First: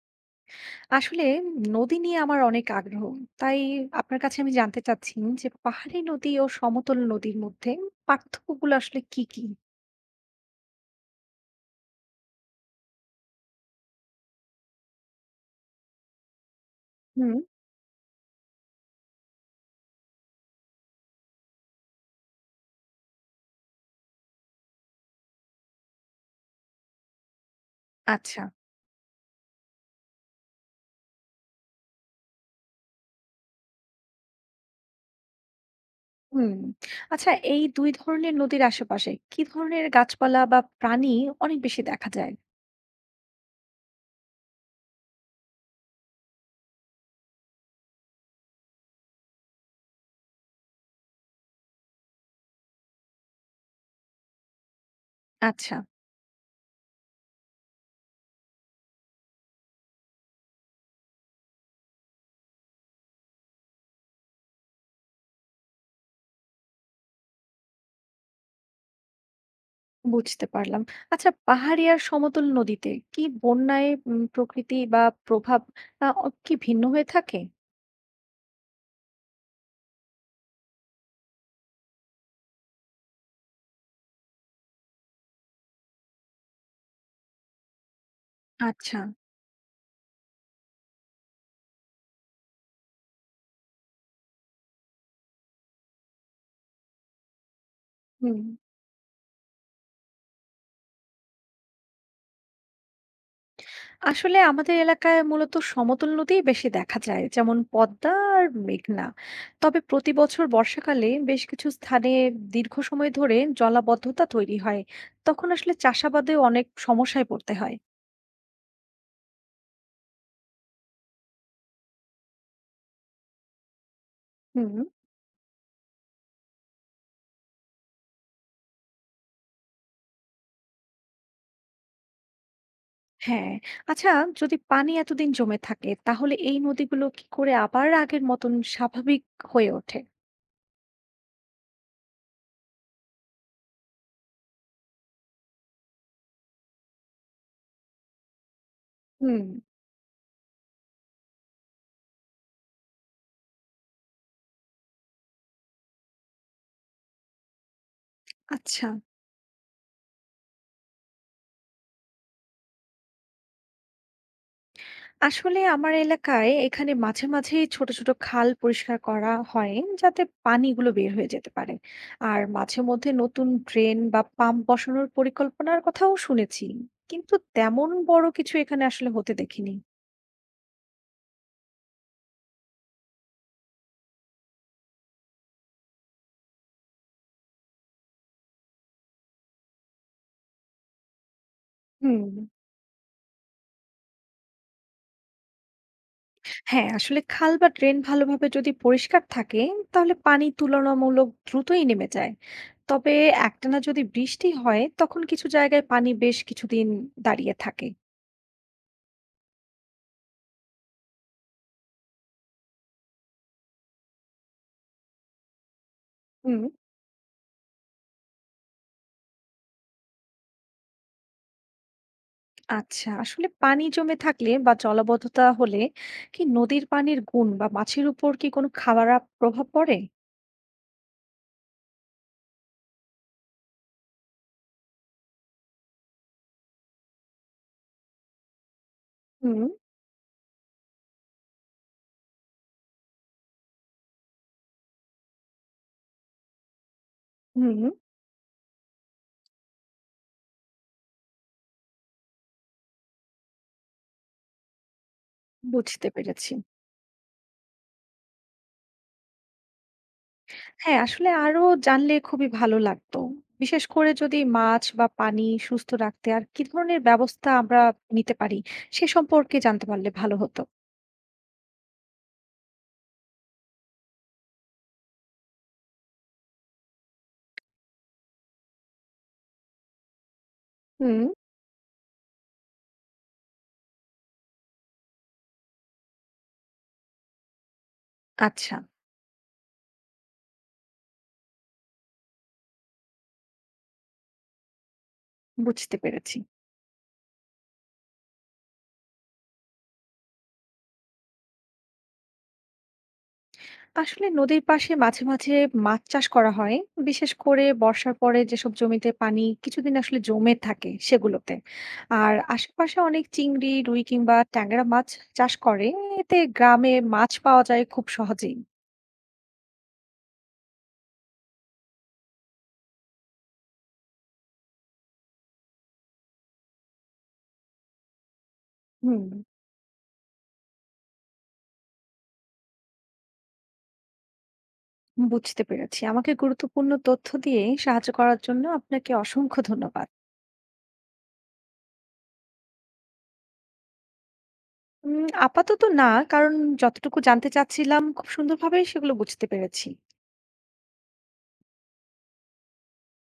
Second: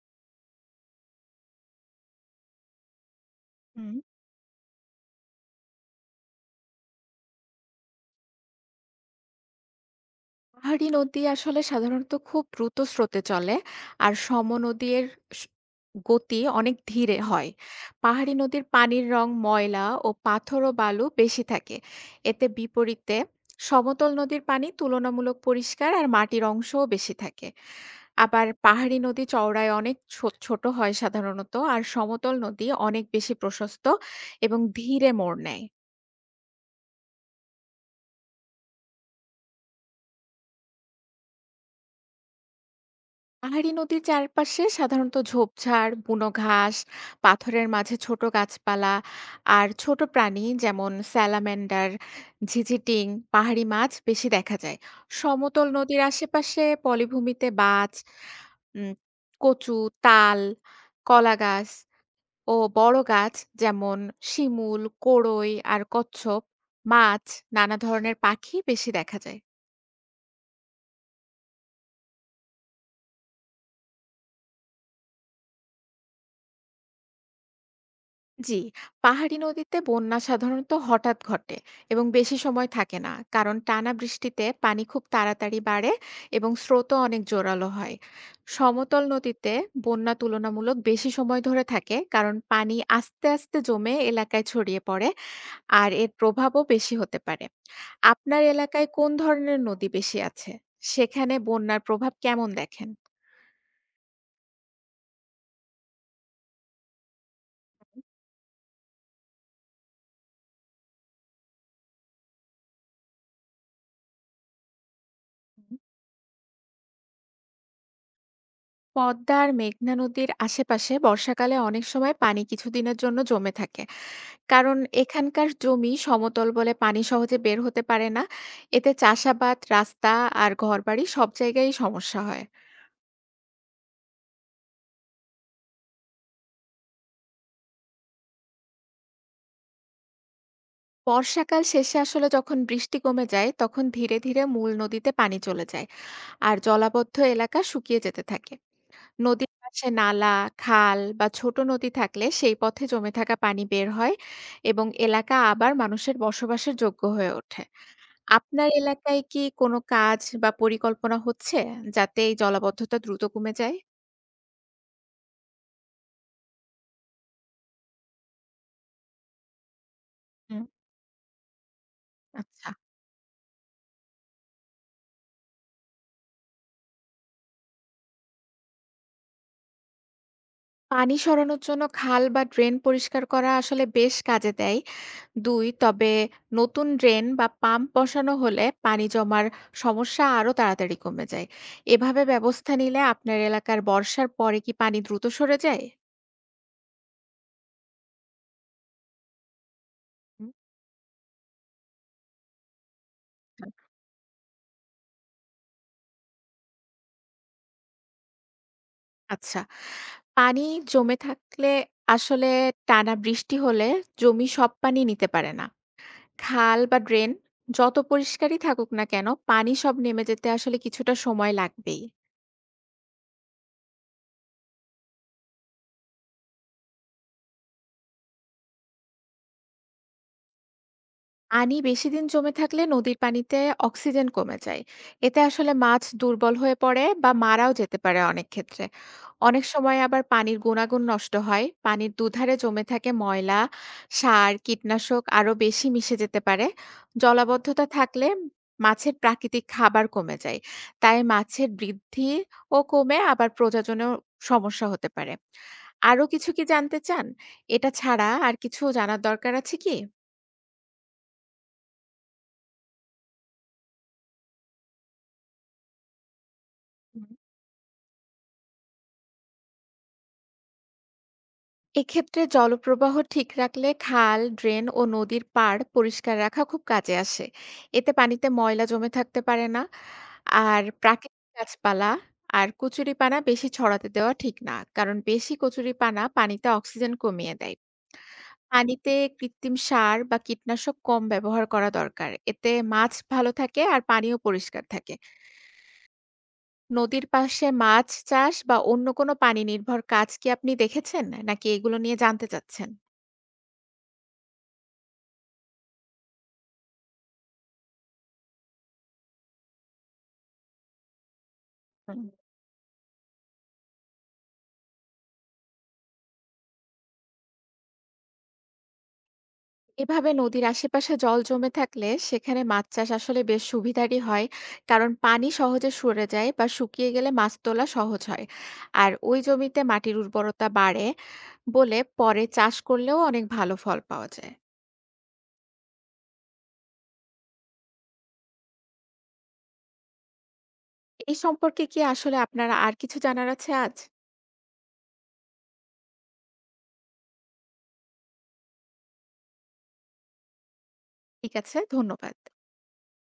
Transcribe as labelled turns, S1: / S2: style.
S1: আসলে নদী নিয়ে আমার অনেক আগ্রহ। তাই
S2: হুম।
S1: আপনার কাছে আমি জানতে চাচ্ছি যে পাহাড়ি নদী ও সমতল নদীর মধ্যে পার্থক্যগুলো আসলে কি?
S2: পাহাড়ি নদী আসলে সাধারণত খুব দ্রুত স্রোতে চলে, আর সমনদীর স- গতি অনেক ধীরে
S1: হুম।
S2: হয়। পাহাড়ি নদীর পানির রং ময়লা ও পাথর ও বালু বেশি থাকে। এতে বিপরীতে সমতল নদীর পানি তুলনামূলক পরিষ্কার, আর মাটির অংশও বেশি থাকে।
S1: আচ্ছা,
S2: আবার পাহাড়ি নদী চওড়ায় অনেক ছোট হয় সাধারণত, আর সমতল নদী অনেক বেশি প্রশস্ত এবং ধীরে মোড় নেয়।
S1: হুম। আচ্ছা এই ২ ধরনের নদীর আশেপাশে কি ধরনের গাছপালা বা প্রাণী অনেক বেশি দেখা যায়?
S2: পাহাড়ি নদীর চারপাশে সাধারণত ঝোপঝাড়, বুনো ঘাস, পাথরের মাঝে ছোট গাছপালা আর ছোট প্রাণী যেমন স্যালামেন্ডার, ঝিঝিটিং, পাহাড়ি মাছ বেশি দেখা যায়। সমতল
S1: আচ্ছা,
S2: নদীর আশেপাশে পলিভূমিতে বাজ, উম, কচু, তাল, কলা গাছ ও বড় গাছ যেমন শিমুল, কোড়ই আর কচ্ছপ, মাছ, নানা ধরনের পাখি বেশি দেখা যায়।
S1: বুঝতে পারলাম। আচ্ছা পাহাড়ি আর সমতল নদীতে কি বন্যায় প্রকৃতি বা প্রভাব আ অ কি ভিন্ন হয়ে থাকে?
S2: জি, পাহাড়ি নদীতে বন্যা সাধারণত হঠাৎ ঘটে এবং বেশি সময় থাকে না, কারণ টানা বৃষ্টিতে পানি খুব তাড়াতাড়ি বাড়ে এবং স্রোতও অনেক জোরালো হয়।
S1: আচ্ছা,
S2: সমতল নদীতে বন্যা তুলনামূলক বেশি সময় ধরে থাকে, কারণ পানি আস্তে আস্তে জমে এলাকায় ছড়িয়ে পড়ে আর এর প্রভাবও বেশি হতে পারে।
S1: হুম।
S2: আপনার এলাকায় কোন ধরনের নদী বেশি আছে, সেখানে বন্যার প্রভাব কেমন দেখেন?
S1: আসলে আমাদের এলাকায় মূলত সমতল নদীই বেশি দেখা যায়, যেমন পদ্মা আর মেঘনা। তবে প্রতি বছর বর্ষাকালে বেশ কিছু স্থানে দীর্ঘ সময় ধরে জলাবদ্ধতা তৈরি হয়, তখন আসলে চাষাবাদে অনেক সমস্যায় পড়তে হয়।
S2: পদ্মা আর মেঘনা নদীর আশেপাশে বর্ষাকালে অনেক সময় পানি কিছুদিনের জন্য জমে থাকে,
S1: হুম।
S2: কারণ এখানকার জমি সমতল বলে পানি সহজে বের হতে পারে না। এতে চাষাবাদ, রাস্তা আর ঘরবাড়ি সব জায়গায়ই সমস্যা হয়।
S1: হ্যাঁ। আচ্ছা, যদি পানি এতদিন জমে থাকে তাহলে এই নদীগুলো কি করে আবার আগের মতন স্বাভাবিক হয়ে ওঠে?
S2: বর্ষাকাল শেষে আসলে যখন বৃষ্টি কমে যায়, তখন ধীরে ধীরে মূল নদীতে পানি চলে যায় আর জলাবদ্ধ এলাকা শুকিয়ে যেতে থাকে।
S1: হুম।
S2: নদীর পাশে নালা, খাল বা ছোট নদী থাকলে সেই পথে জমে থাকা পানি বের হয় এবং এলাকা আবার মানুষের বসবাসের যোগ্য হয়ে ওঠে। আপনার
S1: আচ্ছা।
S2: এলাকায় কি কোনো কাজ বা পরিকল্পনা হচ্ছে, যাতে এই জলাবদ্ধতা দ্রুত কমে যায়?
S1: আসলে আমার এলাকায় এখানে মাঝে মাঝেই ছোট ছোট খাল পরিষ্কার করা হয় যাতে
S2: হুম,
S1: পানিগুলো বের হয়ে যেতে পারে। আর
S2: আচ্ছা।
S1: মাঝে মধ্যে নতুন ড্রেন বা পাম্প বসানোর পরিকল্পনার কথাও শুনেছি, কিন্তু তেমন বড় কিছু এখানে আসলে হতে দেখিনি।
S2: পানি সরানোর জন্য খাল বা ড্রেন পরিষ্কার করা আসলে বেশ কাজে দেয়। ২ তবে নতুন ড্রেন বা পাম্প বসানো হলে পানি জমার সমস্যা আরো তাড়াতাড়ি কমে যায়। এভাবে
S1: হুম।
S2: ব্যবস্থা নিলে আপনার এলাকার বর্ষার পরে কি পানি দ্রুত সরে যায়?
S1: হ্যাঁ, আসলে খাল বা ড্রেন ভালোভাবে যদি পরিষ্কার থাকে তাহলে পানি
S2: হুম,
S1: তুলনামূলক দ্রুতই নেমে যায়। তবে
S2: হ্যাঁ।
S1: একটানা যদি বৃষ্টি হয় তখন কিছু জায়গায় পানি বেশ কিছুদিন দাঁড়িয়ে থাকে।
S2: আচ্ছা, পানি জমে থাকলে আসলে টানা বৃষ্টি হলে জমি সব পানি নিতে পারে না।
S1: হুম।
S2: খাল বা ড্রেন যত পরিষ্কারই থাকুক না কেন, পানি সব নেমে যেতে আসলে কিছুটা সময় লাগবেই।
S1: আচ্ছা, আসলে পানি জমে থাকলে বা জলাবদ্ধতা হলে কি নদীর পানির গুণ বা মাছের উপর কি কোনো খারাপ প্রভাব পড়ে?
S2: পানি বেশিদিন জমে থাকলে নদীর পানিতে অক্সিজেন কমে যায়। এতে আসলে মাছ দুর্বল হয়ে পড়ে বা মারাও যেতে পারে অনেক ক্ষেত্রে।
S1: হুম।
S2: অনেক সময় আবার পানির গুণাগুণ নষ্ট হয়, পানির দুধারে জমে থাকে ময়লা, সার, কীটনাশক আরো বেশি মিশে যেতে পারে। জলাবদ্ধতা
S1: হুম।
S2: থাকলে মাছের প্রাকৃতিক খাবার কমে যায়, তাই মাছের বৃদ্ধি ও কমে, আবার প্রজননেও সমস্যা হতে পারে।
S1: বুঝতে
S2: আরো কিছু
S1: পেরেছি।
S2: কি জানতে চান? এটা ছাড়া আর কিছু জানার দরকার আছে কি?
S1: হ্যাঁ, আসলে আরো জানলে খুবই ভালো লাগতো। বিশেষ করে যদি মাছ বা পানি সুস্থ রাখতে আর কি ধরনের ব্যবস্থা আমরা নিতে পারি সে সম্পর্কে জানতে পারলে ভালো হতো।
S2: এক্ষেত্রে জলপ্রবাহ ঠিক রাখলে খাল, ড্রেন ও নদীর পাড় পরিষ্কার রাখা খুব কাজে আসে। এতে পানিতে ময়লা জমে থাকতে পারে না। আর
S1: হুম।
S2: প্রাকৃতিক গাছপালা আর কচুরিপানা বেশি ছড়াতে দেওয়া ঠিক না। কারণ বেশি কচুরিপানা পানিতে অক্সিজেন কমিয়ে দেয়।
S1: আচ্ছা,
S2: পানিতে কৃত্রিম সার বা কীটনাশক কম ব্যবহার করা দরকার। এতে মাছ ভালো থাকে আর পানিও পরিষ্কার থাকে।
S1: বুঝতে পেরেছি।
S2: নদীর পাশে মাছ চাষ বা অন্য কোনো পানি নির্ভর কাজ কি আপনি দেখেছেন? নাকি এগুলো নিয়ে জানতে চাচ্ছেন?
S1: আসলে নদীর পাশে মাঝে মাঝে মাছ চাষ করা হয়, বিশেষ করে বর্ষার পরে যেসব জমিতে পানি কিছুদিন আসলে জমে থাকে সেগুলোতে। আর আশেপাশে অনেক চিংড়ি, রুই কিংবা ট্যাংরা মাছ চাষ করে। এতে গ্রামে মাছ পাওয়া যায় খুব সহজেই।
S2: এভাবে নদীর আশেপাশে জল জমে থাকলে সেখানে মাছ চাষ আসলে বেশ সুবিধারই হয়, কারণ পানি সহজে সরে যায় বা শুকিয়ে গেলে মাছ তোলা সহজ হয় আর
S1: হুম।
S2: ওই জমিতে মাটির উর্বরতা বাড়ে বলে পরে চাষ করলেও অনেক ভালো ফল পাওয়া যায়।
S1: বুঝতে পেরেছি। আমাকে গুরুত্বপূর্ণ তথ্য দিয়ে সাহায্য করার জন্য আপনাকে অসংখ্য ধন্যবাদ।
S2: এই সম্পর্কে কি আসলে আপনারা আর কিছু জানার আছে আজ?
S1: আপাতত না, কারণ যতটুকু জানতে চাচ্ছিলাম খুব সুন্দরভাবে সেগুলো বুঝতে পেরেছি।
S2: ঠিক আছে, ধন্যবাদ।